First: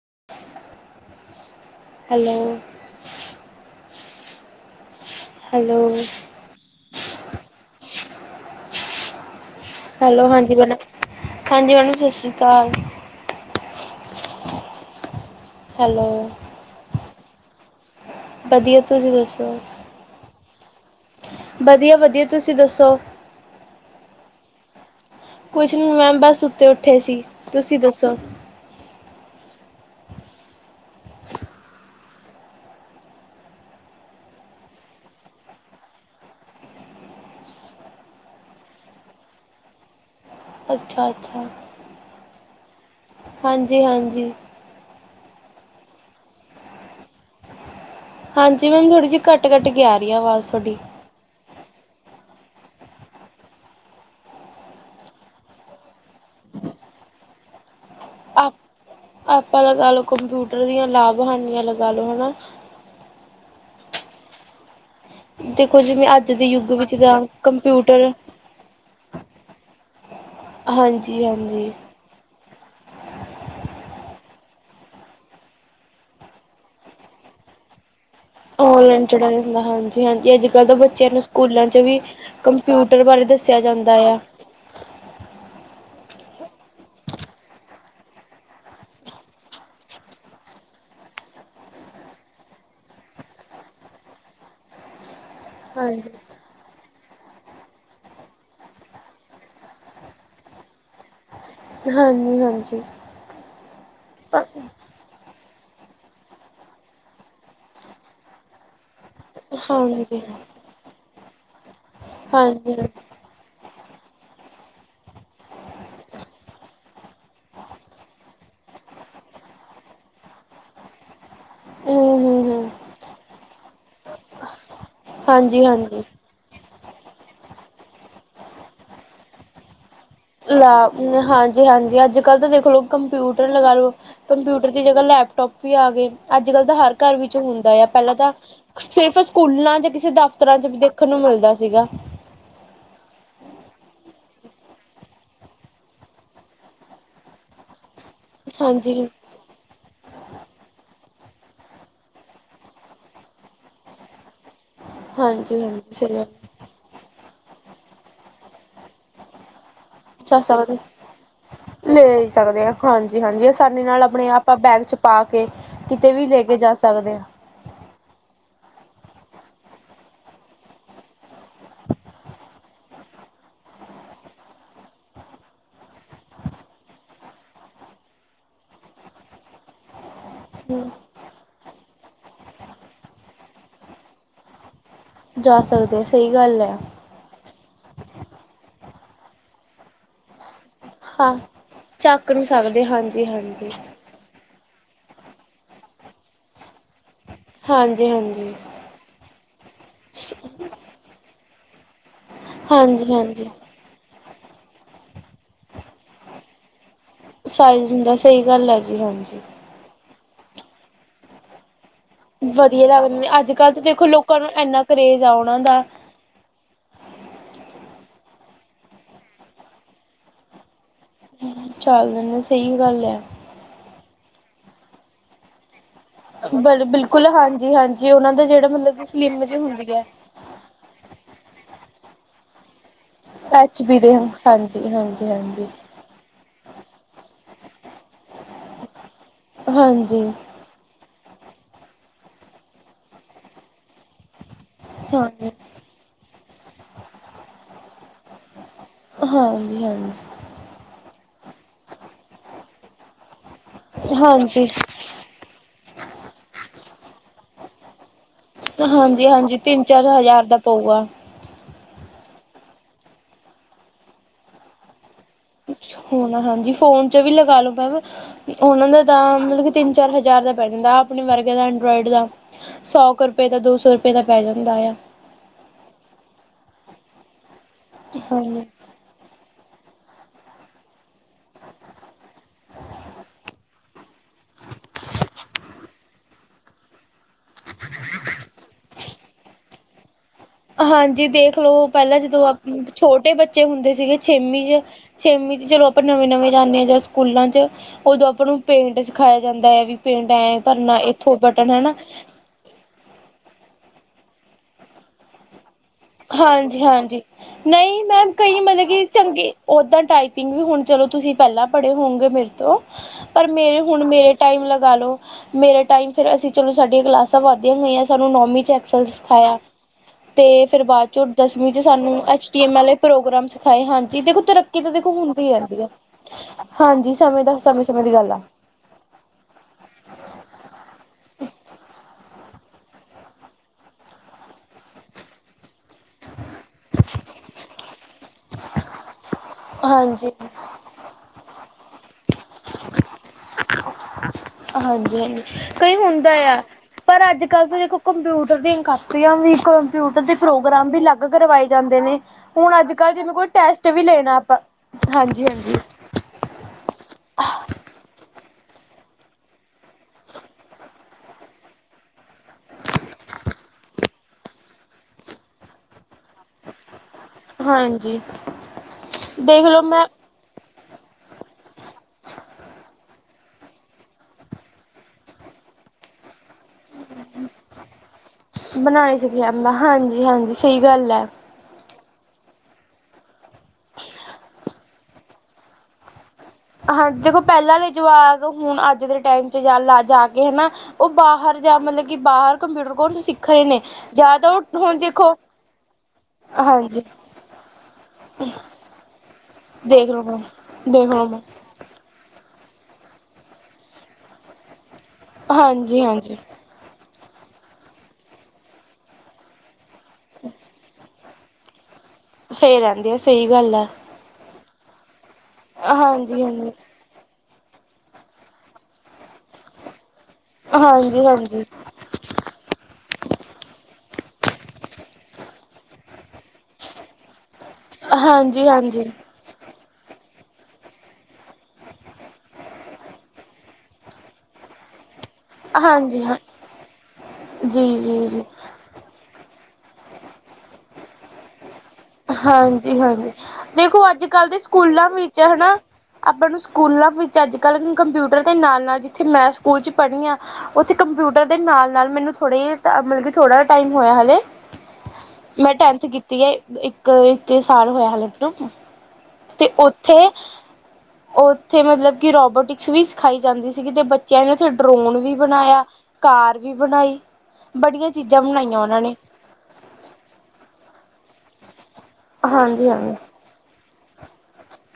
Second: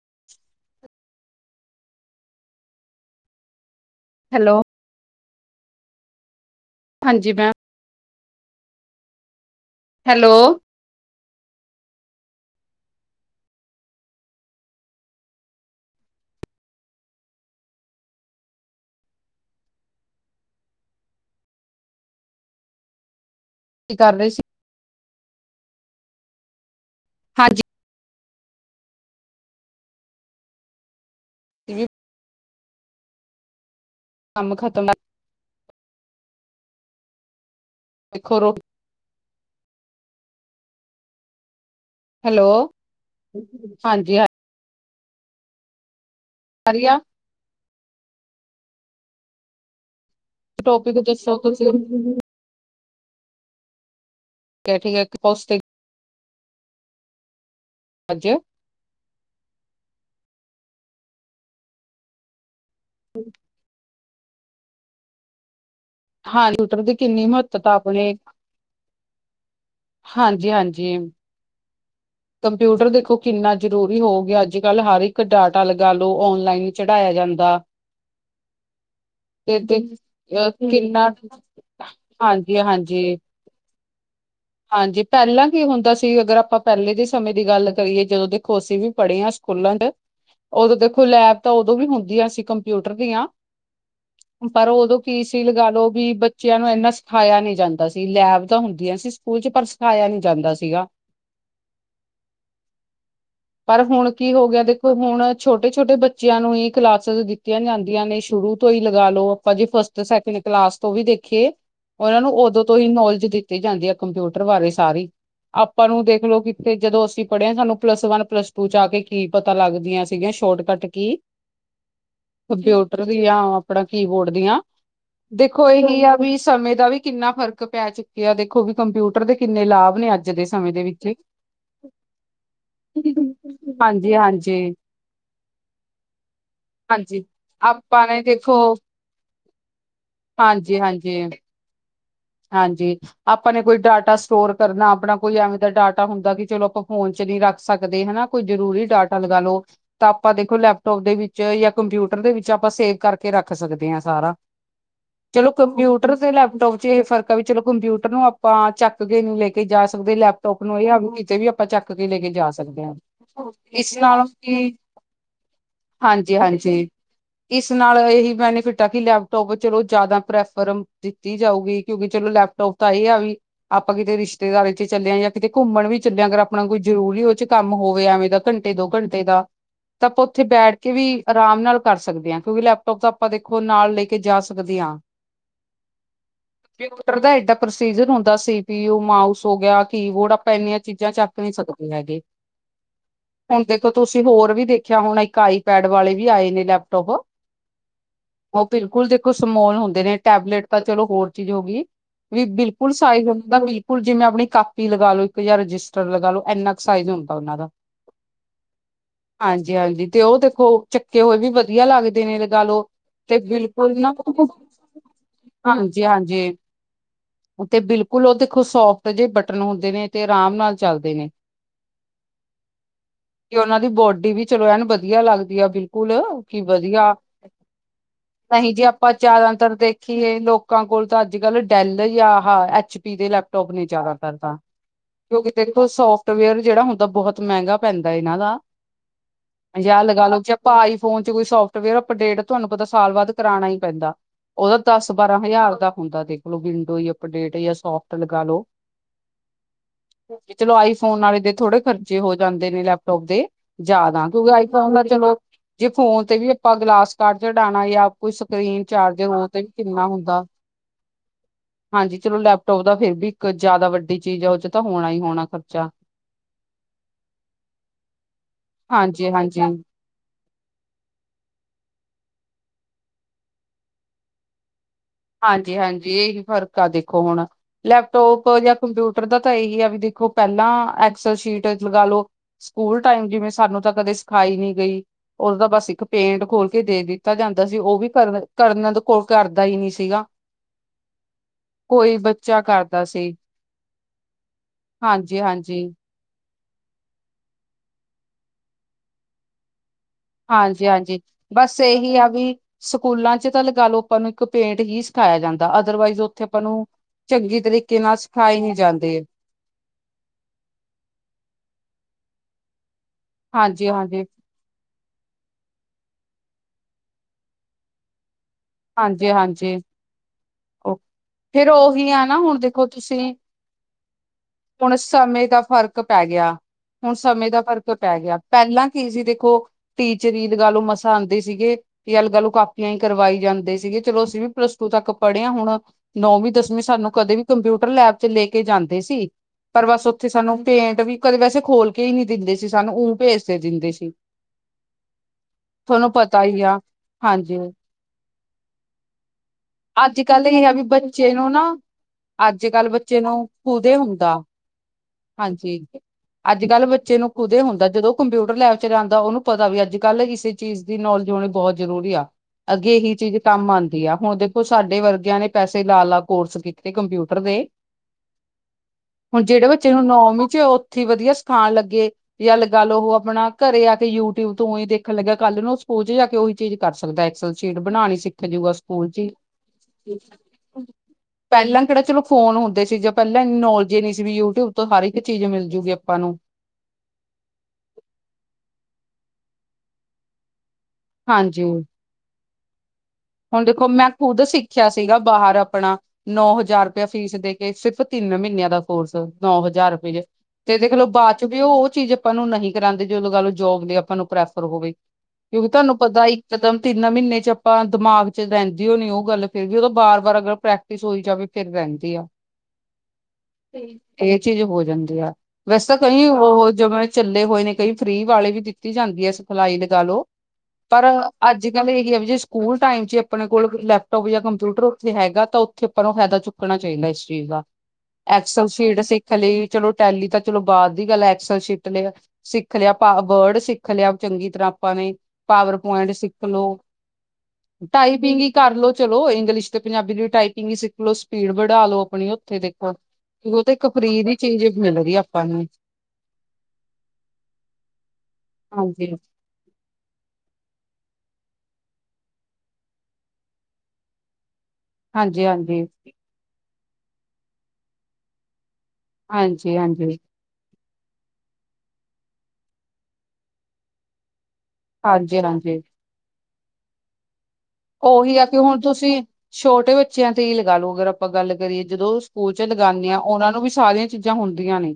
[unintelligible] Hello, hello, hello, ਹਾਂਜੀ ma'am hello, ਹਾਂਜੀ ਬੈਣਾ ਹਾਂਜੀ ਮੈਡਮ, ਸਸ ਰੀ ਕਾਲ। ਹੈਲੋ, ਵਧੀਆ ਤੁਸੀਂ ਦੱਸੋ। ਵਧੀਆ-ਵਧੀਆ ਤੁਸੀਂ ਦੱਸੋ ਕੀ ਕਰ ਰਹੀ ਸੀ। ਮੈਂ ਬਸ ਸੁੱਤੇ ਉੱਠ ਉੱਠੇ ਸੀ ਹਾਂਜੀ ਤੁਸੀਂ ਦੱਸੋ [unintelligible] ਕੰਮ ਖਤਮ ਆ। ਦੇਖੋ ਰੋਟੀ ਅੱਛਾ, ਅੱਛਾ। ਹੈਲੋ, ਹਾਂਜੀ, ਹਾਂਜੀ। ਆਰੀ ਆ ਹਾਂਜੀ ਮੈਮ ਥੋੜੀ ਜਿ ਕੱਟ ਕੱਟ ਕੇ ਆ ਰਹੀ ਐ ਆਵਾਜ਼ ਥੋਡੀ ਟੋਪਿਕ ਦੱਸੋ ਤੁਸੀਂ ਕਿਆ ਠੀਕ ਹੈ ਪੋਸਟ ਅੱਜ ਆਪ ਆਪਾਂ ਲਗਾ ਲੋ ਕੰਪਿਊਟਰ ਦੀਆਂ ਲਾਭ -ਹਨੀਆਂ ਲਗਾ ਲੋ ਹਨਾ। ਦੇਖ ਦੇਖੋ ਜਿਵੇਂ ਅੱਜ ਦੇ ਹਾਂ ਯੁੱਗ ਕੰਪਿਊਟਰ ਵਿੱਚ ਦੀ ਦਾ ਕਿੰਨੀ ਮਹੱਤਤਾ ਕੰਪਿਊਟਰ ਆਪਣੇ ਹਾਂਜੀ- ਹਾਂਜੀ। ਕੰਪਿਊਟਰ ਦੇਖੋ ਕਿੰਨਾ ਜ਼ਰੂਰੀ ਹੋ ਗਿਆ, ਅੱਜ- ਕੱਲ੍ਹ ਹਰ ਇੱਕ ਡਾਟਾ ਲਗਾ ਲੋ ਔਨਲਾਈਨ ਚੜ੍ਹਾਇਆ ਜਾਂਦਾ। ਓਨਲਾਈਨ ਚੜਿਆ ਤੇ ਜਾਂਦਾ ਤੇ ਹਾਂਜੀ- ਹਾਂਜੀ ਅੱਜ- ਅ ਕੱਲ ਤਾਂ ਕਿੰਨਾ ਬੱਚਿਆਂ ਨੂੰ ਸਕੂਲਾਂ ਚ ਵੀ ਹਾਂਜੀ ਹਾਂਜੀ ਕੰਪਿਊਟਰ ਬਾਰੇ ਦੱਸਿਆ ਜਾਂਦਾ ਆ। ਹਾਂਜੀ ਪਹਿਲਾਂ ਕੀ ਹੁੰਦਾ ਅਗਰ ਆਪਾਂ ਪਹਿਲੇ ਦੇ ਸਮੇਂ ਦੀ ਗੱਲ ਕਰੀਏ ਜਦੋਂ ਦੇਖੋ ਅਸੀਂ ਵੀ ਪੜ੍ਹੇ ਹਾਂ ਸਕੂਲਾਂ ਚ ਉਦੋਂ ਦੇਖੋ ਲੈਬ ਤਾਂ ਉਦੋਂ ਵੀ ਹੁੰਦੀਆਂ ਅਸੀਂ ਕੰਪਿਊਟਰ ਦੀਆਂ ਪਰ ਉਦੋਂ ਕੀ ਸੀ ਲਗਾਲੋ ਹਾਂਜੀ। ਵੀ ਬੱਚਿਆਂ ਨੂੰ ਇੰਨਾ ਸਿਖਾਇਆ ਨਹੀਂ ਜਾਂਦਾ ਸੀ ਲੈਬ ਤਾਂ ਹੁੰਦੀਆਂ ਸੀ, ਸਕੂਲ ਚ ਪਰ ਸਿਖਾਇਆ ਨਹੀਂ ਜਾਂਦਾ ਸੀਗਾ। ਹਾਂਜੀ ਹਾਂਜੀ ਪਰ ਹੁਣ ਕੀ ਹੋ ਗਿਆ ਦੇਖੋ ਹੁਣ ਛੋਟੇ -ਛੋਟੇ ਬੱਚਿਆਂ ਨੂੰ ਹੀ ਕਲਾਸਿਸ ਦਿੱਤੀਆਂ ਜਾਂਦੀਆਂ ਨੇ ਸ਼ੁਰੂ ਤੋਂ ਹੀ। ਲਗਾ ਲੋ ਆਪਾਂ ਜੀ ਫਸਟ ਹਾਂਜੀ ਸੈਕਿੰਡ ਕਲਾਸ ਤੋਂ ਉਹ ਵੀ ਦੇਖ [unintelligible] ਉਹਨਾਂ ਨੂੰ ਉਓਦੋਂ ਤੋਂ ਹੀ ਹਾਂਜੀ। ਨੌਲੇਜ ਦਿੱਤੀ ਜਾਂਦੀ ਹੈ। ਕੰਪਿਊਟਰ ਬਾਰੇ ਸਾਰੀ ਆਪਾਂ ਨੂੰ ਦੇਖਲਓ ਕਿ ਤੇ ਜਦੋਂ ਅਸੀਂ ਪੜ੍ਹਿਆ ਸਾਨੂੰ ਪਲੱਸ ਵਨ ਪਲੱਸ ਟੂ ਚ ਆ ਕੇ ਕੀ ਪਤਾ ਲੱਗਦੀਆਂ ਸੀਗੀਆਂ ਸ਼ੋਰਟਕੱਟ ਕੀ ਹੂੰ ਹੂੰ ਹੂੰ ਕੰਪਿਊਟਰ ਦੀਆਂ ਆਪਣਾ ਕੀਬੋਰਡ ਦੀਆਂ ਹਾਂਜੀ ਦੇਖੋ ਇਹੀ ਹਾਂਜੀ। ਆ ਵੀ ਸਮੇਂ ਦਾ ਵੀ ਕਿੰਨਾ ਫ਼ਰਕ ਪੈ ਚੁੱਕਿਆ ਆ ਦੇਖੋ ਵੀ ਕੰਪਿਊਟਰ ਦੇ ਕਿੰਨੇ ਲਾਭ ਨੇ ਅੱਜ ਦੇ ਸਮੇਂ ਦੇ ਵਿੱਚ ਯਾ ਹਾਂਜੀ। ਜੀ ਹਾਂਜੀ ਅੱਜ ਕੱਲ੍ਹ ਤਾਂ ਦੇਖ ਲਓ ਕੰਪਿਊਟਰ ਲਗਾ ਲਓ ਹਾਂਜੀ ਕੰਪਿਊਟਰ ਹਾਂਜੀ ਦੀ ਜਗ੍ਹਾ ਲੈਪਟੋਪ ਵੀ ਆ ਗਏ ਅੱਜ ਕੱਲ ਤਾਂ ਹਰ ਘਰ ਹਾਂਜੀ ਵਿੱਚ ਹੁੰਦਾ ਆ ਆਪਾਂ ਪਹਿਲਾਂ ਨੇ ਤਾਂ ਦੇਖੋ ਸਿਰਫ ਸਕੂਲਾਂ ਜਾਂ ਕਿਸੇ ਦਫ਼ਤਰਾਂ ਚ ਵੀ ਹਾਂਜੀ ਦੇਖਣ ਨੂੰ ਹਾਂਜੀ ਮਿਲਦਾ ਸੀਗਾ [unintelligible] ਹਾਂਜੀ ਆਪਾਂ ਨੇ ਕੋਈ ਡਾਟਾ ਸਟੋਰ ਕਰਨਾ ਆਪਣਾ ਕੋਈ ਐਵੇਂ ਦਾ ਡਾਟਾ ਹੁੰਦਾ ਕਿ ਚਲੋ ਆਪਾਂ ਫੋਨ ਚ ਨਹੀਂ ਰੱਖ ਸਕਦੇ। ਸਕਦੇ ਹਨਾ ਕੋਈ ਜ਼ਰੂਰੀ ਹਾਂਜੀ। ਡਾਟਾ ਲਗਾ ਲਓ ਤਾਂ ਆਪਾਂ ਦੇਖੋ ਲੈਪ ਟੋਪ ਦੇ ਵਿੱਚ ਜਾਂ ਕੰਪਿਊਟਰ ਦੇ ਵਿੱਚ ਆਪਾਂ ਸੇਵ ਕਰਕੇ ਰੱਖ ਸਕਦੇ ਹਾਂ ਸਾਰਾ। ਚਲੋ ਹਾਂਜੀ ਹਾਂਜੀ ਕੰਪਿਊਟਰ ਸਹੀ ਗੱਲ ਤੇ ਲੈਪਟੋਪ ਇਹ ਫਰਕ ਵਿੱਚ ਕੰਪਿਊਟਰ ਨੂੰ ਆਪਾਂ ਚੱਕ ਗਏ ਨੂੰਨ ਲੈ ਕੇ ਜਾ ਸਕਦੇ ਲੈਪਟੋਪ ਚਾ ਨੂੰ ਇਹ ਵੀ ਵੀ ਆਪਾਂ ਚੱਕ ਕੇ ਲੈ ਕੇ ਜਾ ਸਕਦੇ ਹਾਂਜੀ ਹਾਂ ਹਾਂਜੀ ਆਸਾਨੀ ਇਸ ਨਾਲ ਨਾਲੋਂ ਆਪਣੇ ਆਪਾਂ ਕੀ ਬੈਗ ਚ ਪਾ ਕੇ ਕਿਤੇ ਵੀ ਹਾਂਜੀ ਲੈ ਕੇ ਜਾ ਹਾਂਜੀ ਸਕਦੇ ਹਾਂ ਇਸ ਨਾਲ ਇਹੀ ਬੈਨੀਫਿਟ ਤਾਂ ਕਿ ਲੈਪਟੋਪ ਚਲੋ ਜ਼ਿਆਦਾ ਪ੍ਰੈਫਰਮ ਦਿੱਤੀ ਜਾਊਗੀ ਕਿਉਂਕਿ ਚਲੋ ਲੈਪਟੋਪ ਤਾਂ ਇਹ ਆ ਵੀ ਆਪਾਂ ਕਿਤੇ ਰਿਸ਼ਤੇਦਾਰਾਂ ਚ ਚੱਲੇ ਹਾ ਜਾਂ ਕਿਤੇ ਘੁੰਮਣ ਵੀ ਚੱਲੇ ਆ ਅਗਰ ਆਪਣਾ ਕੋਈ ਜਰੂਰੀ ਉਹ ਚ ਕੰਮ ਹੋਵੇ ਐਵੇਂ ਦਾ ਘੰਟੇ ਦੋ ਘੰਟੇ ਦਾ ਤਾਂ ਆਪਾਂ ਉੱਥੇ ਬੈਠ ਕੇ ਵੀ ਆਰਾਮ ਨਾਲ ਕਰ ਸਕਦੇ ਹਾਂ ਕਿਉਂਕਿ ਲੈਪਟੋਪ ਤਾਂ ਆਪਾਂ ਦੇਖੋ ਨਾਲ ਲੈ ਕੇ ਜਾ ਸਕਦੇ ਹਾਂ ਜਾ ਸਕਦੇ ਤੇ ਸਹੀ ਗੱਲ ਹੈ ਕੰਪਿਊਟਰ ਦਾ ਏਡਾ ਪ੍ਰੋਸੀਜਰ ਹੁੰਦਾ ਸੀ ਪੀ ਯੂ ਮਾਊਸ ਹੋ ਗਿਆ ਕੀ ਬੋਰਡ ਆਪਾਂ ਇੰਨ ਚੀਜ਼ਾਂ ਹਾਂ ਚੱਕ ਨੀ ਸਕਦੇ ਹੈਗੇ ਚੱਕ ਨਹੀਂ ਸਕਦੇ ਹਾਂਜੀ ਹੁਣ ਹਾਂਜੀ ਦੇਖੋ ਤੁਸੀਂ ਹੋਰ ਵੀ ਦੇਖ ਖਿਆ ਹੁਣ ਇੱਕ ਆਈਪੈਡ ਵਾਲੇ ਵੀ ਆਏ ਨੇ ਲੈਪਟੋਪ ਹਾਂਜੀ ਹਾਂਜੀ ਉਹ ਬਿਲਕੁਲ ਦੇਖੋ ਸਮੋਲ ਹੁੰਦੇ ਨੇ ਟੈਬਲੇਟ ਹੋਰ ਚੀਜ਼ ਹੋ ਗਈ ਵੀ ਬਿਲਕੁਲ ਹਾਂਜੀ ਸਾਈਜ਼ ਉਹਨਾਂ ਹਾਂਜੀ ਦਾ ਬਿਲਕੁਲ ਜਿਵੇਂ ਅਪਣੀ ਕਾਪੀ ਲਗਾ ਲੋ ਤੇ ਜਾਂ ਰਜਿਸਟਰ ਲਗਾ ਲੋ ਇੰਨਾ ਕੁ ਸਾਈਜ਼ ਹੁੰਦਾ ਉਹਨਾਂ ਦਾ ਸਾਈਜ ਹੁੰਦਾ ਸਹੀ ਗੱਲ ਹੈ ਜੀ ਹਾਂਜੀ ਤੇ ਉਹ ਦੇਖੋ ਚੱਕੇ ਹੋਏ ਵੀ ਵਧੀਆ ਲੱਗਦੇ ਨੇ ਲਗਾ ਲੋ ਵਧੀਆ ਲਗਦੇ ਨੇ ਤੇ ਅੱਜ ਕੱਲ੍ਹ ਤਾਂ ਬਿਲਕੁਲ ਦੇਖੋ ਨਾ ਲੋਕਾਂ ਨੂੰ ਇੰਨਾ ਕਰੇਜ਼ ਆਉਣਾ ਹਾਂਜੀ ਹਾਂਜੀ ਤੇ ਬਿਲਕੁਲ ਉਹ ਦੇਖੋ ਸੋਫਟ ਜਿਹੇ ਬਟਨ ਹੁੰਦੇ ਨੇ ਤੇ ਆਰਾਮ ਨਾਲ ਚੱਲਦੇ ਨੇ ਚੱਲਦੇ ਨੇ ਸਹੀ ਗੱਲ ਹੈ ਡੀ ਵੀ ਚਲੋ ਐਨ ਵਧੀਆ ਲੱਗਦੀ ਆ ਬਿਲ ਬਲ ਬਿਲਕੁਲ ਹਾਂਜੀ ਹਾਂਜੀ ਉਹਨਾਂ ਦਾ ਜਿਹੜਾ ਨਹੀਂ ਮਤਲਬ ਸਲਿਮ ਜਿ ਹੁੰਦੀ ਹੈ। ਲੋਕਾ ਕੋਲ ਤਾਂ ਅੱਜ ਕੱਲ ਡੈਲ ਹੀ ਆਹਾ ਐਚ ਦੇ ਲੈਪਟੋਪ ਐਚ ਨੇ ਪੀ ਦੇ ਜ਼ਿਆਦਾ ਕਰਦਾ ਹਾਂਜੀ ਹਾਂਜੀ ਕਿਉਂਕਿ ਹਾਂਜੀ ਦੇਖੋ ਸੋਫਟਵੇਅਰ ਜਿਹੜਾ ਹੁੰਦਾ ਬਹੁਤ। ਮਹਿੰਗਾ ਪੈਂਦਾ ਇਹਨਾਂ ਦਾ। ਯਾ ਲਗਾ ਹਾਂਜੀ ਲਓ ਭਾ ਫੋਨ ਚ ਕੋਈ ਸੋਫਟਵੇਅਰ ਅਪਡੇਟ ਤੁਹਾਨੂੰ ਪਤਾ ਸਾਲ ਬਾਅਦ ਕਰਾਂਣਾ ਹੀ ਪੈਂਦਾ। ਉਹਦਾ ਬਾਰਾਂ ਹਾਂਜੀ ਹਜ਼ਾਰ ਦਾ ਹੁੰਦਾ ਦੇਖ। ਵਿੰਡੋ ਅਪ ਡੇਟ ਸੋਫਟ ਲਗਾ ਲਓ ਹਾਂਜੀ ਹਾਂਜੀ ਚਲੋ ਆਈਫੋਨ ਵਾਲੇ ਦੇ ਥੋੜੇ ਖਰਚੇ ਹੋ ਜਾਂਦੇ ਦੇ ਨੇ ਲੈਪਟੋਪ ਤੇ ਜ਼ਿਆਦਾ ਕਿਉਂਕਿ ਹਾਂਜੀ ਆਈਫੋਨ ਦਾ ਚਲੋ ਜੇ ਫੋਨ ਤੇ ਵੀ ਆਪਾਂ ਗਲਾਸ ਕਾਰ ਚਾਡਾਣਾਂ ਯਾ ਆਪ ਕੋਈ ਸਕਰੀਨ ਚਾਰਦੇ ਹਾਂਜੀ ਹੋਣ ਹਾਂਜੀ ਤੇ ਤਿੰਨ ਚਾਰ ਕਿੰਨਾ ਹਜ਼ਾਰ ਦਾ ਪਊਗਾ ਜੀ ਚਲੋ ਲੈਪਟੋਪ ਦਾ ਫੇਿਰ ਵੀ ਇੱਕ ਜਿਆਦਾ ਵੱਡੀ ਚੀਜ਼ ਹੈ ਉਹ ਚ ਤਾਂ ਹੋਣਾ ਹੀ ਹੋਣਾ ਖਰਚਾ ਹਣ ਹਾਂਜੀ ਫੋਨ ਚ ਵੀ ਲਗਾ ਲੋ ਮੈਮ ਉਹਨਾਂ ਦਾ ਤਾਂ ਹਾਂਜੀ ਮਤਲਬ ਕਿ ਹਾਂਜੀ ਤਿੰਨ ਚਾਰ ਹਜ਼ਾਰ ਦਾ ਪੈ ਜਾਂਦਾ ਆਪਣੇ ਵਰਗੇ ਦਾ ਐਂਡੋਇਡ ਦਾ ਸੌ ਕੁ ਰੁਪਏ ਦਾ ਦੋ ਸੌ ਰੁਪਏ ਦਾ ਪੈ ਜਾਂਦਾ ਆ ਹਾਂਜੀ, ਹਾਂਜੀ। ਇਹੀ ਫ਼ਰਕ ਆ ਦੇਖੋ ਹੁਣ ਲੈਪਟੋਪ ਹਾਂਜੀ ਜਾਂ ਕੰਪਿਊਟਰ ਦਾ ਤਾਂ ਇਹੀ ਆ ਵੀ ਦੇਖੋ ਪਹਿਲਾਂ ਐਕਸਲ ਸ਼ੀਟ ਲਗਾ ਲੳ, ਸਕੂਲ ਟਾਈਮ ਜਿਵੇਂ ਸਾਨੂੰ ਤਾਂ ਕਦੇ ਸਿਖਾਈ ਨੀ ਗਈ। ਉਹਦਾ ਬਸ ਇੱਕ ਪੇਂਟ ਖੋਲ ਕੇ ਦੇ ਦਿੱਤਾ ਜਾਂਦਾ ਸੀ ਉਹ ਵੀ ਕਰਨ ਕਰਨ ਕੋ ਕਰਦਾ ਹੀ ਨਹੀਂ ਸੀ ਸੀਗਾ ਹਾਂਜੀ। ਦੇਖ ਲੋ ਕੋਈ ਪਹਿਲਾਂ ਜਦੋਂ ਬੱਚਾ ਆਪ ਕਰਦਾ ਸੀ ਛੋਟੇ ਬੱਚੇ ਹੁੰਦੇ ਸੀਗੇ ਛੇਵੀਂ ਚ ਛੇਵੀਂ ਚ ਹਾਂਜੀ-ਹਾਂਜੀ, ਚਲੋ ਆਪਾਂ ਨਵੇਂ-ਨਵੇਂ ਜਾਂਦੇ ਹਾਂ ਜਾਂ ਸਕੂਲਾਂ ਚ ਉਦੋਂ ਆਪਾਂ ਨੂੰ ਪੇਂਟ ਸਿਖਾਇਆ ਜਾਂਦਾ ਹੈ ਵੀ ਪੇਂਟ ਐ ਕਰਨਾ ਹਾਂਜੀ-ਹਾਂਜੀ ਇੱਥੋਂ ਬਟਨ ਬਸ ਹੈਨਾ ਇਹੀ ਆ ਵੀ ਸਕੂਲਾਂ ਚ ਤਾਂ ਲਗਾ ਲਓ ਆਪਾਂ ਨੂੰ ਇੱਕ ਪੇਂਟ ਹੀ ਸਿਖਾਇਆ ਜਾਂਦਾ ਅਦਰਵਾਈਜ਼ ਉੱਥੇ ਆਪਾਂ ਨੂੰ ਹਾਂਜੀ-ਹਾਂਜੀ। ਚੰਗੀ ਤਰੀਕੇ ਨਹੀਂ ਨਾਲ ਮੈਮ ਕਈ ਸਿਖਾਏ ਨੀ ਮਤਲਬ ਕਿ ਜਾਂਦੇ ਚੰਗੀ ਓਦਾਂ ਟਾਈਪਿੰਗ ਵੀ ਹੁਣ ਚਲੋ ਤੁਸੀਂ ਪਹਿਲਾਂ ਪੜ੍ਹੇ ਹੋਗੇ ਮੇਰੇ ਤੋਂ ਪਰ ਮੇਰੇ ਹੁਣ ਹਾਂਜੀ-ਹਾਂਜੀ, ਮੇਰੇ ਟਾਈਮ ਲਗਾ ਲੋ, ਮੇਰੇ ਟਾਈਮ ਫਿਰ ਅਸੀਂ ਚਲੋ ਸਾਡੀਆਂ ਕਲਾਸਾਂ ਵੱਧਦੀ ਗਈਆਂ ਸਾਨੂੰ ਨੋਮੀ ਐਕਸਲ ਸਿਖਾਇਆ ਹਾਂਜੀ-ਹਾਂਜੀ ਤੇ ਫਿਰ ਬਾਅਦ ਚੋਂ ਫੇਰ ਦਸਵੀਂ 'ਚ ਉਹੀ ਸਾਨੂੰ ਆ ਨਾ ਐਚ ਹੁਣ ਟੀ ਐਮ ਦੇਖੋ ਐਲ ਏ ਤੁਸੀਂ, ਪ੍ਰੋਗਰਾਮ ਸਿਖਾਏ ਹਾਂਜੀ ਦੇਖੋ ਤਰੱਕੀ ਤਾਂ ਹੁਣ ਦੇਖੋ ਸਮੇਂ ਹੁੰਦੀ ਦਾ ਰਹਿੰਦੀ ਆ। ਫ਼ਰਕ ਪੈ ਗਿਆ, ਹਾਂਜੀ ਹੁਣ ਸਮੇਂ ਦਾ ਫ਼ਰਕ ਸਮੇਂ-ਸਮੇਂ ਦੀ ਪੈ ਗੱਲ ਗਿਆ। ਆ ਪਹਿਲਾਂ ਕੀ ਸੀ ਦੇਖੋ ਟੀਚਰੀ ਦੀ ਲਗਾ ਲਓ ਮਸਾਂ ਆਦੇ ਸੀਗੇ ਗੱਲੋਂ ਕਾਪੀਆਂ ਹੀ ਕਰਵਾਈ ਜਾਂਦ ਸੀਗੇ ਚਲੋ ਅਸੀਂ ਵੀ ਪਲੱਸ ਟੂ ਤੱਕ ਪੜ੍ਹੇ ਹਾਂ ਹੁਣ ਨੌਵੀਂ ਦਸਵੀਂ ਸਾਨੂੰ ਕਦੇ ਵੀ ਕੰਪਿਊਟਰ ਲੈਬ ਚ ਲੈ ਕੇ ਜਾਂਦੇ ਸੀ। ਪਰ ਬਸ ਉੱਥੇ ਹਾਂਜੀ। ਸਾਨੂੰ ਪੇਂਟ ਵੀ ਕਦੇ ਵੈਸੇ ਖੋਲ ਕੇ ਹੀ ਨਹੀਂ ਦਿੰਦੇ ਸੀ। ਸਾਨੂੰ ਊਹ ਭੇਜਦੇ ਦਿੰਦੇ ਸੀ ਹਾਂਜੀ ਹਾਂਜੀ ਕਈ ਤੁਹਾਨੂੰ ਹੁੰਦਾ ਪਤਾ ਹੀ ਆ ਪਰ ਅੱਜ ਹਾਂਜੀ। ਕੱਲ੍ਹ ਤਾਂ ਦੇਖੋ ਕੰਪਿਊਟਰ ਦੀਆਂ ਕਾਪੀਆਂ ਵੀ ਕੰਪਿਊਟਰ ਅੱਜ ਦੇ ਕੱਲ ਇਹ ਆ ਪ੍ਰੋਗਰਾਮ ਵੀ ਅਲੱਗ ਬੱਚੇ ਨੂੰ ਨਾ ਕਰਵਾਏ ਜਾਂਦੇ ਨੇ, ਹੁਣ ਕੱਲ੍ਹ ਅੱਜ, ਕਲ ਬੱਚੇ ਜਿਵੇਂ ਨੂੰ ਕੋਈ ਟੈਸਟ ਖੁਦੇ ਵੀ ਲੈਣਾ ਹੁੰਦਾ ਹਾਂਜੀ। ਅੱਜ-ਕੱਲ੍ਹ ਬੱਚੇ ਨੂੰ ਖਦੇ ਹੁੰਦਾ ਜਦੋਂ ਕੰਪਿਊਟਰ ਲੈਬ ਚ ਲਿਆਂਦਾ ਉਹਨੂੰ ਪਤਾ ਵੀ ਅੱਜ-ਕੱਲ ਇਸੇ ਚੀਜ਼ ਦੀ ਨੌਲੇਜ ਹੋਣੀ ਬਹੁਤ ਜ਼ਰੂਰੀ ਆ ਅੱਗੇ ਇਹੀ ਚੀਜ਼ ਕੰਮ ਆਉਂਦੀ ਆ ਹੁਣ ਦੇਖੋ ਸਾਡੇ ਵਰਗਿਆਂ ਨੇ ਪੈਸੇ ਲਾ ਲਾ ਕੋਰਸ ਕੀਤੇ ਕੰਪਿਊਟਰ ਉੱਤਰ ਦੇ, ਹਾਂਜੀ ਹੁਣ ਜਿਹੜੇ ਦੇਖਲੋ ਬੱਚੇ ਹੁਣ ਮੈਂ ਨੌਵੀਂ ਚ ਉੱਥੇ ਵਧੀਆ ਸਿਖਾਉਣ ਲੱਗੇ। ਜਾਂ ਗੱਲ ਉਹ ਆਪਣਾ ਘਰੇ ਆ ਕੇ ਯੂਟਿਊਬ ਤੋਂ ਦੇਖਣ ਲੱਗਿਆ ਕੱਲ ਨੂੰ ਸਕੂਲ ਚ ਜਾ ਕੇ ਉਹੀ ਚੀਜ਼ ਕਰ ਸਕਦਾ ਐਕਸਲ ਸ਼ਟ ਬਣਾਣੀ ਸਿੱਖ ਜੂਗਾ ਸਕੂਲ ਬਣਾਣਾ ਚ ਹੀ ਸਿਖਿਆ ਜਾਂਦਾ ਹਾਂਜੀ-ਹਾਂਜੀ। ਸਹੀ ਗੱਲ ਹੈ। ਪਹਿਲਾਂ ਕਿਹੜਾ ਚਲੋ ਫੋਨ ਹੁੰਦੇ ਸੀ ਜਾਂ ਪਹਿਲਾਂ ਇੰਨੀ ਨੌਲੇਜ ਨ ਨਹੀਂ ਸੀ ਵੀ ਯੂਟਿਊਬ ਤੋਂ ਹਰ ਇੱਕ ਚੀਜ਼ ਮਿਲਜੂਗੀ ਆਪਾਂ ਨੂੰ ਹਾਂਜੀ। ਦੇਖੋ ਪਹਿਲਾਂ ਦੇ ਜਵਾਕ ਹੁਣ ਅੱਜ ਦੇ ਟਾਈਮ ਚ ਜਾ ਕੇ ਹੈਨਾ ਉਹ ਬਾਹਰ ਹਾਂਜੀ ਜਾ ਮਤਲਬ ਕਿ ਬਾਹਰ ਕੰਪਿਊਰ ਹੁਣ ਦੇਖੋ ਮੈਂ ਖੁੱਦ ਸਿੱਖਿਆ ਸੀਗਾ ਦੇਖੋ ਬਾਹਰ ਆਪਣਾ ਨੌ ਹਜ਼ਾਰ ਹਾਂਜੀ ਰੁਪਇਆ ਫੀਸ ਦੇ ਕੇ ਸਿਰਫ ਤਿੰਨ ਮਹੀਨਿਆਂ ਦਾ ਕੋਰਸ। ਨੋ ਹਜ਼ਾਰ ਦੇਖ ਲਓ ਰੁਪਏ, ਮੈਮ ਤੇ ਦੇਖਲੋ ਦੇਖ ਲਓ ਬਾਅਦ ਮੈਮ ਚ ਵੀ ਉਹ ਚੀਜ਼ ਆਪਾਂ ਨੂੰ ਨਹੀਂ। ਕਰਾਦੇ ਜਦੋ ਗੱਲ ਜੋਬ ਲਈ ਆਪਾਂ ਨੂੰ ਪ੍ਰੈਫਰ ਹੋਵੇ ਕਿਉਂਕਿ ਤੁਹਾਨੂੰ ਹਾਂਜੀ ਪਤਾ ਹਾਂਜੀ ਇਕ ਕਦਮ ਤਿੰਨੇ ਮਹੀਨੇ ਚ ਆਪਾਂ ਦਿਮਾਗ ਚ ਰਹਿੰਦੀ ਹੋਣੀ, ਉਹ ਗੱਲ ਫਿਰ ਜਦੋ ਬਾਰ ਬਾਰ ਅਗਰ ਪ੍ਰੈਕਟਿਸ ਹੋਈ ਜਾਵੇ ਫਿਰ ਰਹਿਣ ਫੇਰ ਰਹਿੰਦੇ ਆ ਸਹੀ ਗੱਲ ਆ। ਜਾਂਦੇ ਆ। ਵੈਸਾ ਕਹੀ ਉਹ ਜੋ ਮੈਂ ਚੱਲ ਹੋਏ ਨੇ ਕਈ ਫ੍ਰਰੀ ਵਾਲੇ ਵੀ ਦਿੱਤੀ ਜਾਂਦੀ ਆ, ਸਿਖਲਾਈ ਲਗਾ ਲਓ। ਪਰ ਹਾਂਜੀ ਹਾਂਜੀ ਅੱਜ ਕੱਲ ਇਹੀ ਆ ਵੀ ਜੇ ਟਾਈਮ ਚ ਆਪਣੇ ਕੋਲ ਲੈਪਟੋਪ ਜਾਂ ਕੰਪਿਊਟਰ ਉੱਥੇ ਹੈਗਾ, ਤਾਂ ਉੱਥੇ ਆਪਾਂ ਨੂੰ ਫਾਇਦਾ ਚੁੱਕਣਾ ਚਾਹੀਦਾ ਇਸ ਚੀਜ਼ ਦਾ। ਐਕਸਲ ਹਾਂਜੀ ਸੀਟ ਹਾਂਜੀ ਸਿੱਖ ਲਈ ਚਲੋ ਟੈਲੀ ਤ ਚਲੋ ਬਾਅਦ ਦੀ ਗੱਲ ਐਕਸਰਸ਼ਿਟ ਲਿਆ ਸਿੱਖ ਲਿਆ, ਵਰਡ ਸਿੱਖ ਲਿਆ, ਚੰਗੀ ਤਰ੍ਹਾਂ ਆਪਾਂ ਨੇ ਪਾਵਰ ਪੁਆਇੰਟ ਹਾਂਜੀ ਹਾਂ ਸਿੱਖਲੋ ਜੀ ਜੀ ਟਾਈਪਿੰਗ ਜੀ ਹੀ ਕਰਲੋ ਚਲੋ ਇੰਗਲਿਸ਼ ਤੇ ਪੰਜਾਬੀ ਦੀ ਟਾਈਪਿੰਗ ਹੀ ਸਿੱਖ ਲਓ, ਸਪੀਡ ਵਧਾ ਲਓ ਹਾਂਜੀ ਹਾਂਜੀ, ਦੇਖੋ ਅੱਜ ਦੀ ਕੱਲ ਦੇ ਚੀਜ਼ ਮਿਲ ਸਕੂਲਾਂ ਰਹੀ ਵਿੱਚ ਆਪਾਂ ਨੂੰ ਹਨਾ, ਆਪਾਂ ਨੂੰ ਸਕੂਲਾਂ ਵਿੱਚ ਅੱਜ ਕੱਲ ਕੰਪਿਊਟਰ ਦੇ ਨਾਲ ਨਾਲ ਹਾਂਜੀ ਜਿੱਥੇ ਮੈਂ ਸਕੂਲ ਚ ਪੜ੍ਹੀ ਹਾਂ, ਉੱਥੇ ਕੰਪਿਊਟਰ ਦੇ ਨਾਲ ਨਾਲ ਮੈਨੂੰ ਥੋੜੇ, ਮਤਲਬ ਥੋੜਾ ਜਿਹਾ ਟਾਈਮ ਹੋਇਆ ਹਲੇ ਹਾਂਜੀ ਮੈਂ ਹਾਂਜੀ ਟੈਨਥ ਹਾਂਜੀ ਕੀਤੀ ਏ। ਇੱਕ ਇੱਕ ਇੱਕ ਸਾਲ ਹੋਇਆ ਹਲੇ ਮੈਨੂੰ ਤੇ ਹਾਂਜੀ ਉੱਥੇ ਉੱਥੇ ਮਤਲਬ ਕਿ ਰੋਬੋਟਿਕਸ ਵੀ ਸਿਖਾਈ ਜਾਂਦੀ ਸੀਗੀ, ਤੇ ਬੱਚਿਆਂ ਨੂੰ ਉੱਥੇ ਡਰੋਨ ਵੀ ਹਾਂਜੀ ਹਾਂਜੀ ਬਣਾਇਆ, ਕਾਰ ਵੀ ਬਣਾਈ। ਬੜੀਆਂ ਉਹੀ ਚੀਜ਼ਾਂ ਆ ਕਿ ਬਣਾਈਆਂ ਹੁਣ ਉਹਨਾਂ ਨੇ। ਤੁਸੀਂ ਛੋਟੇ ਬੱਚਿਆਂ ਤੇ ਹੀ ਲਗਾ ਲਓ, ਅਗਰ ਆਪਾਂ ਗੱਲ ਕਰੀਏ ਜਦੋਂ ਸਕੂਲ ਚ ਹਾਂਜੀ ਲਗਾਉਂਦੇ ਹਾਂਜੀ ਹਾਂ, ਉਹਨਾਂ ਨੂੰ ਵੀ ਸਾਰੇ ਚੀਜ਼ਾਂ ਹੁੰਦੀਆਂ ਨੇ।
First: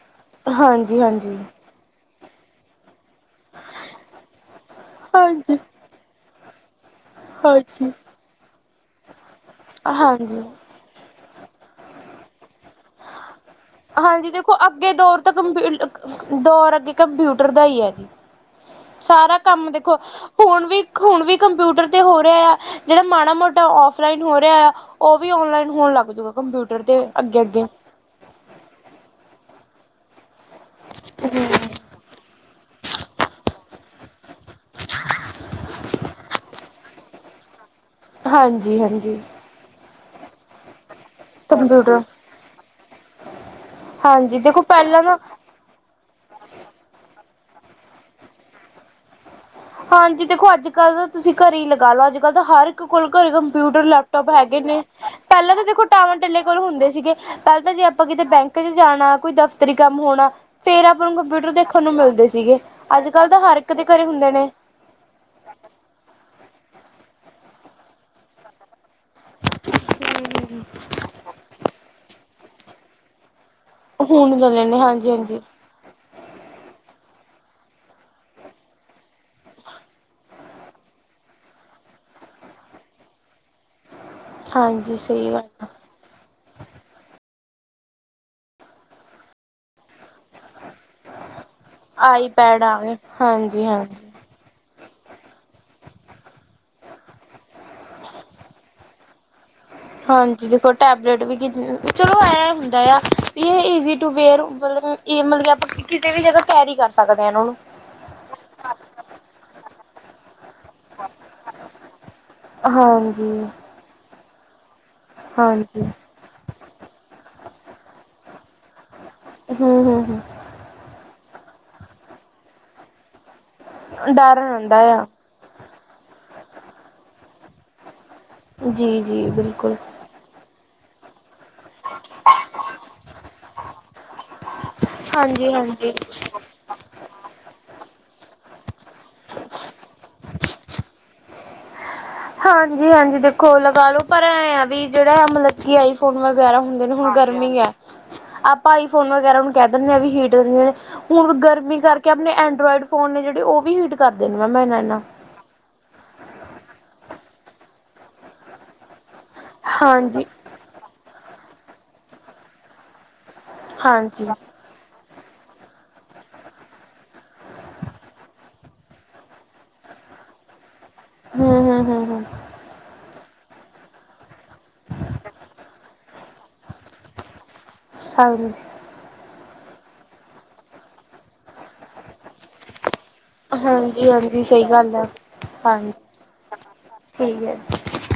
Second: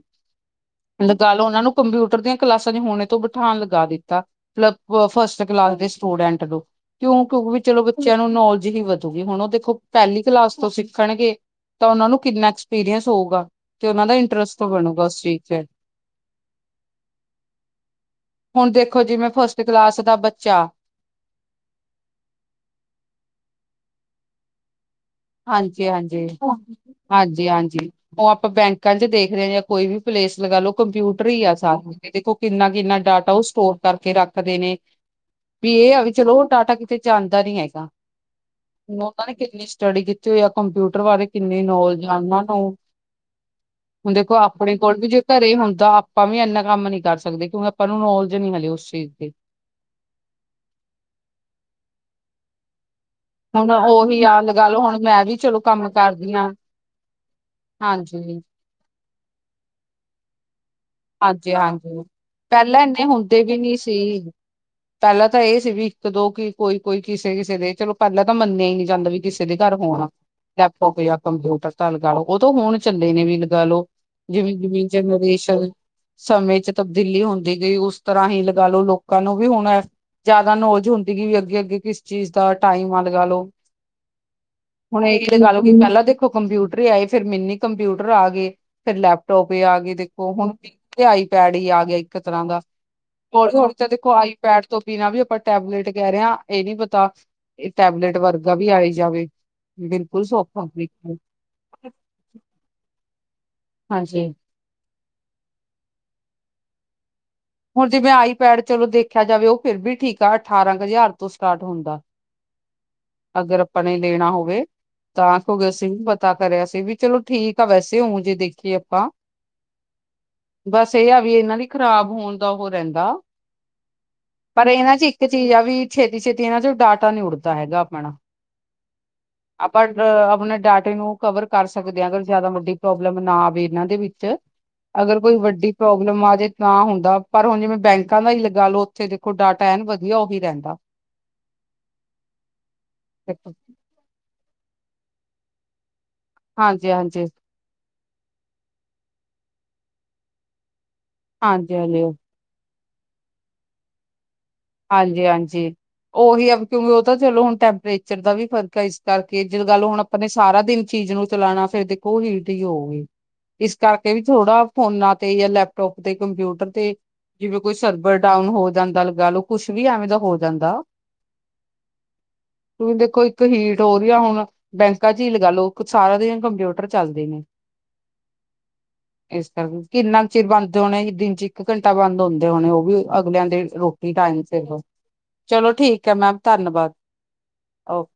ਹਾਂਜੀ ਲਗਾ ਹਾਂਜੀ ਲਓ ਉਹਨਾ ਨੂੰ ਕੰਪਿਊਟਰ ਕੰਪਿਊਟਰ ਦੀਆਂ ਕਲਾਸਾਂ ਚ ਹੋਣੇ ਤੋਂ ਬਿਠਾਨ ਲਗਾ ਦਿੱਤਾ, ਮਤਲਬ ਫਸਟ ਹਾਂਜੀ ਕਲਾਸ ਦੇ ਸਟੂਡੈਂਟ [unintelligible] ਕਿਉਂ ਕਵੌ ਚਲੋ ਹਾਂਜੀ ਬੱਚਿਆਂ ਨੂੰ [unintelligible] ਹੀ ਵਧੂਗੀ ਹੁਣ ਦੇਖੋ ਪਹਿਲੀ ਹਾਂਜੀ ਕਲਾਸ ਤੋਂ ਸਿੱਖਣਗੇ। ਤਾਂ ਉਹਨਾਂ ਨੂੰ ਕਿੰਨਾ ਐਕਸਪੀਰੀਅੰਸ ਹੋਊਗਾ। ਤੇ ਉਹਨਾਂ ਦਾ ਹਾਂਜੀ ਦੇਖੋ ਇੰਟਰਸਟ ਅੱਗੇ ਬਣੂਗਾ ਉਸ ਦੌਰ ਤਾਂ ਚੀਜ਼ ਚ ਕੰਪਿਊ ਦੌਰ ਅੱਗੇ ਕੰਪਿਊਟਰ ਦਾ ਹੀ ਹੈ ਜੀ ਹੁਣ ਦੇਖੋ ਜਿਵੇਂ ਸਾਰਾ ਫਸਟ ਕੰਮ ਦੇਖੋ ਕਲਾਸ ਦਾ ਹੁਣ ਬੱਚਾ ਵੀ ਹੁਣ ਵੀ ਕੰਪਿਊਟਰ ਤੇ ਹੋ ਰਿਹਾ ਆ। ਜਿਹੜਾ ਮਾੜਾ ਮੋਟਾ ਫਲਾਈਨ ਹੋ ਰਿਹਾ ਆ। ਉਹ ਵੀ ਓਨਲਾਈਨ ਹਾਂਜੀ ਹੋਣ ਲੱਗ ਹਾਂਜੀ ਜਾੂਗਾ ਕੰਪਿਊਟਰ ਤੇ ਅੱਗੇ ਅੱਗੇ ਕੰਜ ਦੇਖਦੇ ਜਾਂ ਕੋਈ ਵੀ ਪਲੇਸ ਗ ਲਓ ਕੰਪਿਊਟਰ ਹੀ ਆ ਸਾਰਿਆਂ। ਕਿੰਨਾ ਕਿੰਨਾ ਡਾਟਾ ਉਹ ਸਟੋਰ ਕਰਕੇ ਰੱਖ ਕਦੇ ਨੇ ਵੀ ਇਹ ਵੀ ਚਲੋ ਉਹ ਟਾਟਾ ਕਿਤੇ ਚ ਆਂਦਾ ਨੀ ਹੈਗਾ। ਹਾਂਜੀ ਹੁਣ ਹਾਂਜੀ। ਉਹਨਾਂ ਨੇ ਕਿੰਨੀ ਸਟੱਡੀ ਕੀਤੀ ਜਾਂ ਕੰਪਿਊਟਰ ਬਾਰੇ ਕਿੰਨੇ ਕੰਪਿਊਟਰ ਨੌਜਾਨਾਂ ਨੂੰ ਹੁਣ ਦੇਖੋ ਹਾਂਜੀ ਆਪਣੇ ਕੋਲ ਪਹਿਲਾਂ ਵੀ ਨਾ ਜੇ ਘਰੇ ਹੁੰਦਾ ਆਪਾਂ ਵੀ ਇੰਨਾ ਕੰਮ ਨੀ ਕਰ ਸਕਦੇ ਕਿਉਂਕਿ ਆਪਾਂ ਨੂੰ ਨੌਲਜ ਨਹੀਂ ਮਿਲੀ ਉਸ ਚੀਜ਼ ਦੀ। ਹਾਂਜੀ ਦੇਖੋ ਅੱਜ ਕੱਲ ਤਾਂ ਤੁਸੀਂ ਘਰੇ ਹੀ ਲਗਾ ਲੋ ਅੱਜ ਕੱਲ੍ਹ ਤਾਂ ਹਰ ਕੋਲ ਘਲ ਹੁਣ ਕੰਪਿਊਟਰ ਉਹੀ ਲੈਪਟੋਪ ਆ ਹੈਗੇ ਲਗਾ ਨੇ ਲਓ ਹੁਣ ਮੈਂ ਵੀ ਪਹਿਲਾਂ ਚਲੋ ਤਾਂ ਦੇਖੋ ਕੰਮ ਟਾਵਰ ਕਰਦੀ ਟਲੇ ਹਾਂ ਕੋਲ ਹੁੰਦੇ ਸੀਗੇ ਪਹਿਲਾਂ ਤਾਂ ਜੇ ਆਪਾਂ ਕਿਤੇ ਹਾਂਜੀ। ਬੈਂਕ ਚ ਜਾਣਾ ਕੋਈ ਦਫ਼ਤਰੀ ਕੰਮ ਹੋਣਾ। ਫੇਰ ਆਪਾਂ ਨੂੰ ਕੰਪਿਊਟਰ ਦੇਖਣ ਨੂੰ ਹਾਂਜੀ-ਹਾਂਜੀ ਮਿਲਦੇ ਸੀਗੇ ਪਹਿਲਾਂ ਇੰਨੇ ਅੱਜ ਕੱਲ ਤਾਂ ਹੁੰਦੇ ਹਰ ਵੀ ਇੱਕ ਨੀ ਦੇ ਘਰੇ ਸੀ ਹੁੰਦੇ ਨੇ। ਪਹਿਲਾਂ ਤਾਂ ਇਹ ਸੀ ਵੀ ਇੱਕ ਦੋ ਕੀ ਕੋਈ ਕੋਈ ਕਿਸੇ ਕਿਸੇ ਦੇ ਚਲੋ ਪਹਿਲਾਂ ਤਾਂ ਮੰਨਿਆ ਹੀ ਜਾਂਦਾ ਵੀ ਕਿਸੇ ਦੇ ਘਰ ਹੋਣ ਲੈਪਟੋਪ ਜਾਂ ਕੰਪਿਊਟਰ ਤਾਂ ਲਗਾ ਲਓ। ਉਹ ਤਾਂ ਹੋਣ ਚੰੱਲੇ ਨੇ ਵੀ ਗਾਲੋ ਹੁਣ ਜਿਵੇ ਚਲੇ ਨੇ ਜਿਮੀ ਚ ਹਾਂਜੀ ਹਾਂਜੀ ਨਰੇਸ਼ਨਲ ਸਮੇਂ ਚ ਤਬਦੀਲੀ ਹੁੰਦੀ ਗਈ ਉਸ ਤਰ੍ਹਾਂ ਹੀ ਲਗਾ ਲਓ ਲੋਕਾਂ ਨੂੰ ਵੀ ਹੁਣ ਜ਼ਿਆਦਾ ਨੌਲੇਜ ਹੁੰਦੀ ਗਈ ਵੀ ਅੱਗੇ ਅੱਗੇ ਕਿਸ ਚੀਜ਼ ਦਾ ਟਾਈਮ ਆ ਲਗਾ ਲਓ ਹਾਂਜੀ ਹੁਣ ਇਹਹੀ ਸਹੀ ਤੇ ਗੱਲ ਗ ਲਓ ਆ, ਕਿ ਪਹਿਲਾਂ ਦੇਖੋ ਕੰਪਿਊਟਰ ਹੀ ਆਏ ਫੇਰ ਮੈਨੀ ਕੰਪਿਊਟਰ ਆ ਗਏ ਫੇਰ ਲੈਪਟੋਪ ਵੀ ਆ ਗਏ ਦੇਖੋ ਹੁਣ ਤੇ ਆਈ ਪੈਡ ਹੀ ਆ ਗਿਆ ਇੱਕ ਆਈ ਤਰ੍ਹਾਂ ਦਾ ਪੈਡ ਆ ਗਏ ਹ ਹਾਂਜੀ ਹਣ ਤੇ ਹਾਂਜੀ ਦੇਖੋ ਆਈ ਪੈਡ ਤੋਂ ਪੀਣਾ ਵੀ ਆਪਾਂ ਟੈਬਲੇਟ ਕਹਿ ਰਹੇ ਹਾਂ ਇਹ ਨੀ ਪਤਾ ਇਹ ਟੈਬਲੇਟ ਵਰਗਾ ਵੀ ਆਈ ਜਾਵੇ। ਬਿਲਕੁਲ ਹਾਂਜੀ ਸੌਖਾ ਦੇਖੋ ਬਿਲਕੁਲ ਟੈਬਲੇਟ ਵੀ ਚਲੋ ਐ ਹੁੰਦਾ ਆ ਈਜ਼ੀ ਟੂ ਹਾਂਜੀ ਬੇਅਰ ਮਤਲਬ ਮਤਲਬ ਆਪਾਂ ਕਿਸੇ ਵੀ ਜਗ੍ਹਾ ਕੈਰੀ ਕਰ ਸਕਦੇ ਹਾਂ ਇਹਨਾਂ ਨੂੰ ਹੁਣ ਜਿਵੇਂ ਆਈਪੈਡ ਚਲੋ ਦੇਖਿਆ ਜਾਵੇ ਉਹ ਫਿਰ ਵੀ ਠੀਕ ਸਾਡੇ ਅਠਾਰਾਂ ਕੁ ਹਜ਼ਾਰ ਤੋਂ ਸਟਾਟ ਹੁੰਦਾ ਹਾਂਜੀ ਅਗਰ ਆਪਾਂ ਨੇ ਲੈਣਾ ਹੋਵੇ। ਤਾਂ ਕਿਉਕਿ ਹਾਂਜੀ ਸੀ। ਪਤਾ ਕਰਿਆ ਸੀ, ਵੀ ਚਲੋ ਠੀਕ ਤਾਂ ਵੈਸੇ ਊ ਜੇ ਦੇਖੀਏ ਆਪਾਂ ਹੂੰ, ਹੂੰ, ਹੂੰ ਬਸ ਇਹ ਆ ਵੀ ਇਹਨਾਂ ਦੀ ਖਰਾਬ ਹੋਣ ਦਾ ਉਹ ਰਹਿੰਦਾ ਡਰ ਪਰ ਰਹਿਦਾ ਇਹਨਾਂ ਚ ਏਆ। ਇੱਕ ਚੀਜ਼ ਆ ਵੀ ਛੇਤੀ, ਛੇਤੀ ਇਹਨਾਂ ਚੋ ਡਾਟਾ ਨਈ ਉਡਦਾ ਹੈਗਾ। [inaudible] ਜੀ। ਜੀ ਬਿਲਕੁਲ ਆਪਾਂ ਆਪਨੇ ਡਾਟੇ ਨੂੰ ਕਵਰ ਕਰ ਸਕਦੇ ਆ। ਅਗਰ ਜ਼ਿਆਦਾ ਵੱਡੀ ਪ੍ਰੋਬਲਮ ਨਾ ਆਵੇ। ਇਹਨਾਂ ਦੇ ਵਿੱਚ ਅਗਰ ਕੋਈ ਹਾਂਜੀ ਵੱਡੀ ਹਾਂਜੀ ਪ੍ਰੋਬਲਮ ਆ ਜਾਵੇ। ਤਾਂ ਹੁੰਦਾ ਪਰ ਹੁਣ ਜਿਵੇਂ ਬੈਂਕਾਂ ਦਾ ਹੀ ਗੱਲ ਉੱਥੇ ਦੇਖੋ ਡਾਟਾ ਐਨ ਵਧੀਆ ਉਹੀ ਰਹਿੰਦਾ। ਹਾਂਜੀ, ਹਾਂਜੀ ਦੇਖੋ ਲਗਾ ਲੋ। ਪਰ, ਐਂ ਆ ਵੀ ਜਿਹੜਾ ਮਤਲੱ ਆਈ ਫੋਨ ਵਗੈਰਾ ਹੁੰਦੇ ਹਾਂਜੀ ਨੇ। ਹੁਣ ਹਾਂਜੀ ਗਰਮੀ ਆ। ਆਪਾਂ ਆਈ ਫੋਨ ਵਗੈਰਾ ਕਹਿ ਦਿੰਨੇ ਵੀ ਹੀਟ ਹੁਨ ਹਾਂਜੀ ਗਰਮੀ ਹਾਂਜੀ ਕਰਕੇ ਆਪਣੇ ਐਂਡਰੋਇਡ ਫੋਨ ਨੇ ਜਿਹੜੇ ਉਹ ਵੀ ਹੀਟ ਕਰਦੇ ਨੇ ਮੈਮ ਇਹਨਾਂ ਨਾਲ ਹਾਂਜੀ, ਹਾਂਜੀ ਉਹੀ ਆ ਚਲੋ ਹੁਣ ਟੈਂਪਰੇਚਰ ਦਾ ਵੀ ਫਰਕ ਐ। ਇਸ ਕਰਕੇ ਜੱਦ ਗੱਲ ਹੁਣ ਆਪਾਂ ਹਾਂਜੀ ਨੇ ਸਾਰਾ ਦਿਨ ਚੀਜ਼ ਨੂੰ ਚਲਾਨਾ ਫੇਰ ਦੇਖੋ ਹੀਟ ਈ ਹੋਉਗੀ। ਇਸ ਕਰਕੇ ਵੀ ਹਾਂਜੀ ਥੋੜਾ ਫੋਨਾ ਤੇ ਜਾਂ ਲੈਪਟੋਪ, ਤੇ ਕੰਪਿਊਟਰ ਤੇ ਜਿਵੇਂ ਕੋਈ ਸਰਬਰ ਡਾਊਨ ਹੋ ਜਾਂਦਾ। ਲਗਾਲੋ ਕੁਛ ਵੀ ਐਵੇਂ ਦਾ ਹੋ ਜਾਂਦਾ। ਹੂ, ਹੂ, ਹੂੰ, ਹੂ ਦੇਖੋ ਇੱਕ ਹੀਟ ਹੋ ਰਹੀ ਆ। ਹੁਣ ਬੈਂਕਾਂ ਚ, ਹੀ ਲਾਲੋ ਲੋਕ ਸਾਰਾ ਦਿਨ ਕੰਪਿਊਟਰ ਚੱਲਦੇ ਨੇ। ਹਾਂਜੀ ਇਸ ਕਰਕੇ ਕਿੰਨਾ ਕੁ ਚਿਰ ਬੰਦ ਹੋਣੇ। ਦਿਨ ਚ ਇੱਕ ਘੰਟਾ ਬੰਦ ਹੁੰਦੇ ਹੋਣੇ। ਉਹ ਵੀ ਅਗਲਿਆਂ ਦੇ ਰੋਟੀ ਟਾਈਮ ਹਾਂਜੀ-ਹਾਂਜੀ, ਸਹੀ ਗੱਲ ਆ, ਚਲੋ ਹਾਂਜੀ ਠੀਕ ਐ। ਮੈਮ ਧੰਨਵਾਦ ਠੀਕ ਐ। ਓਕੇ।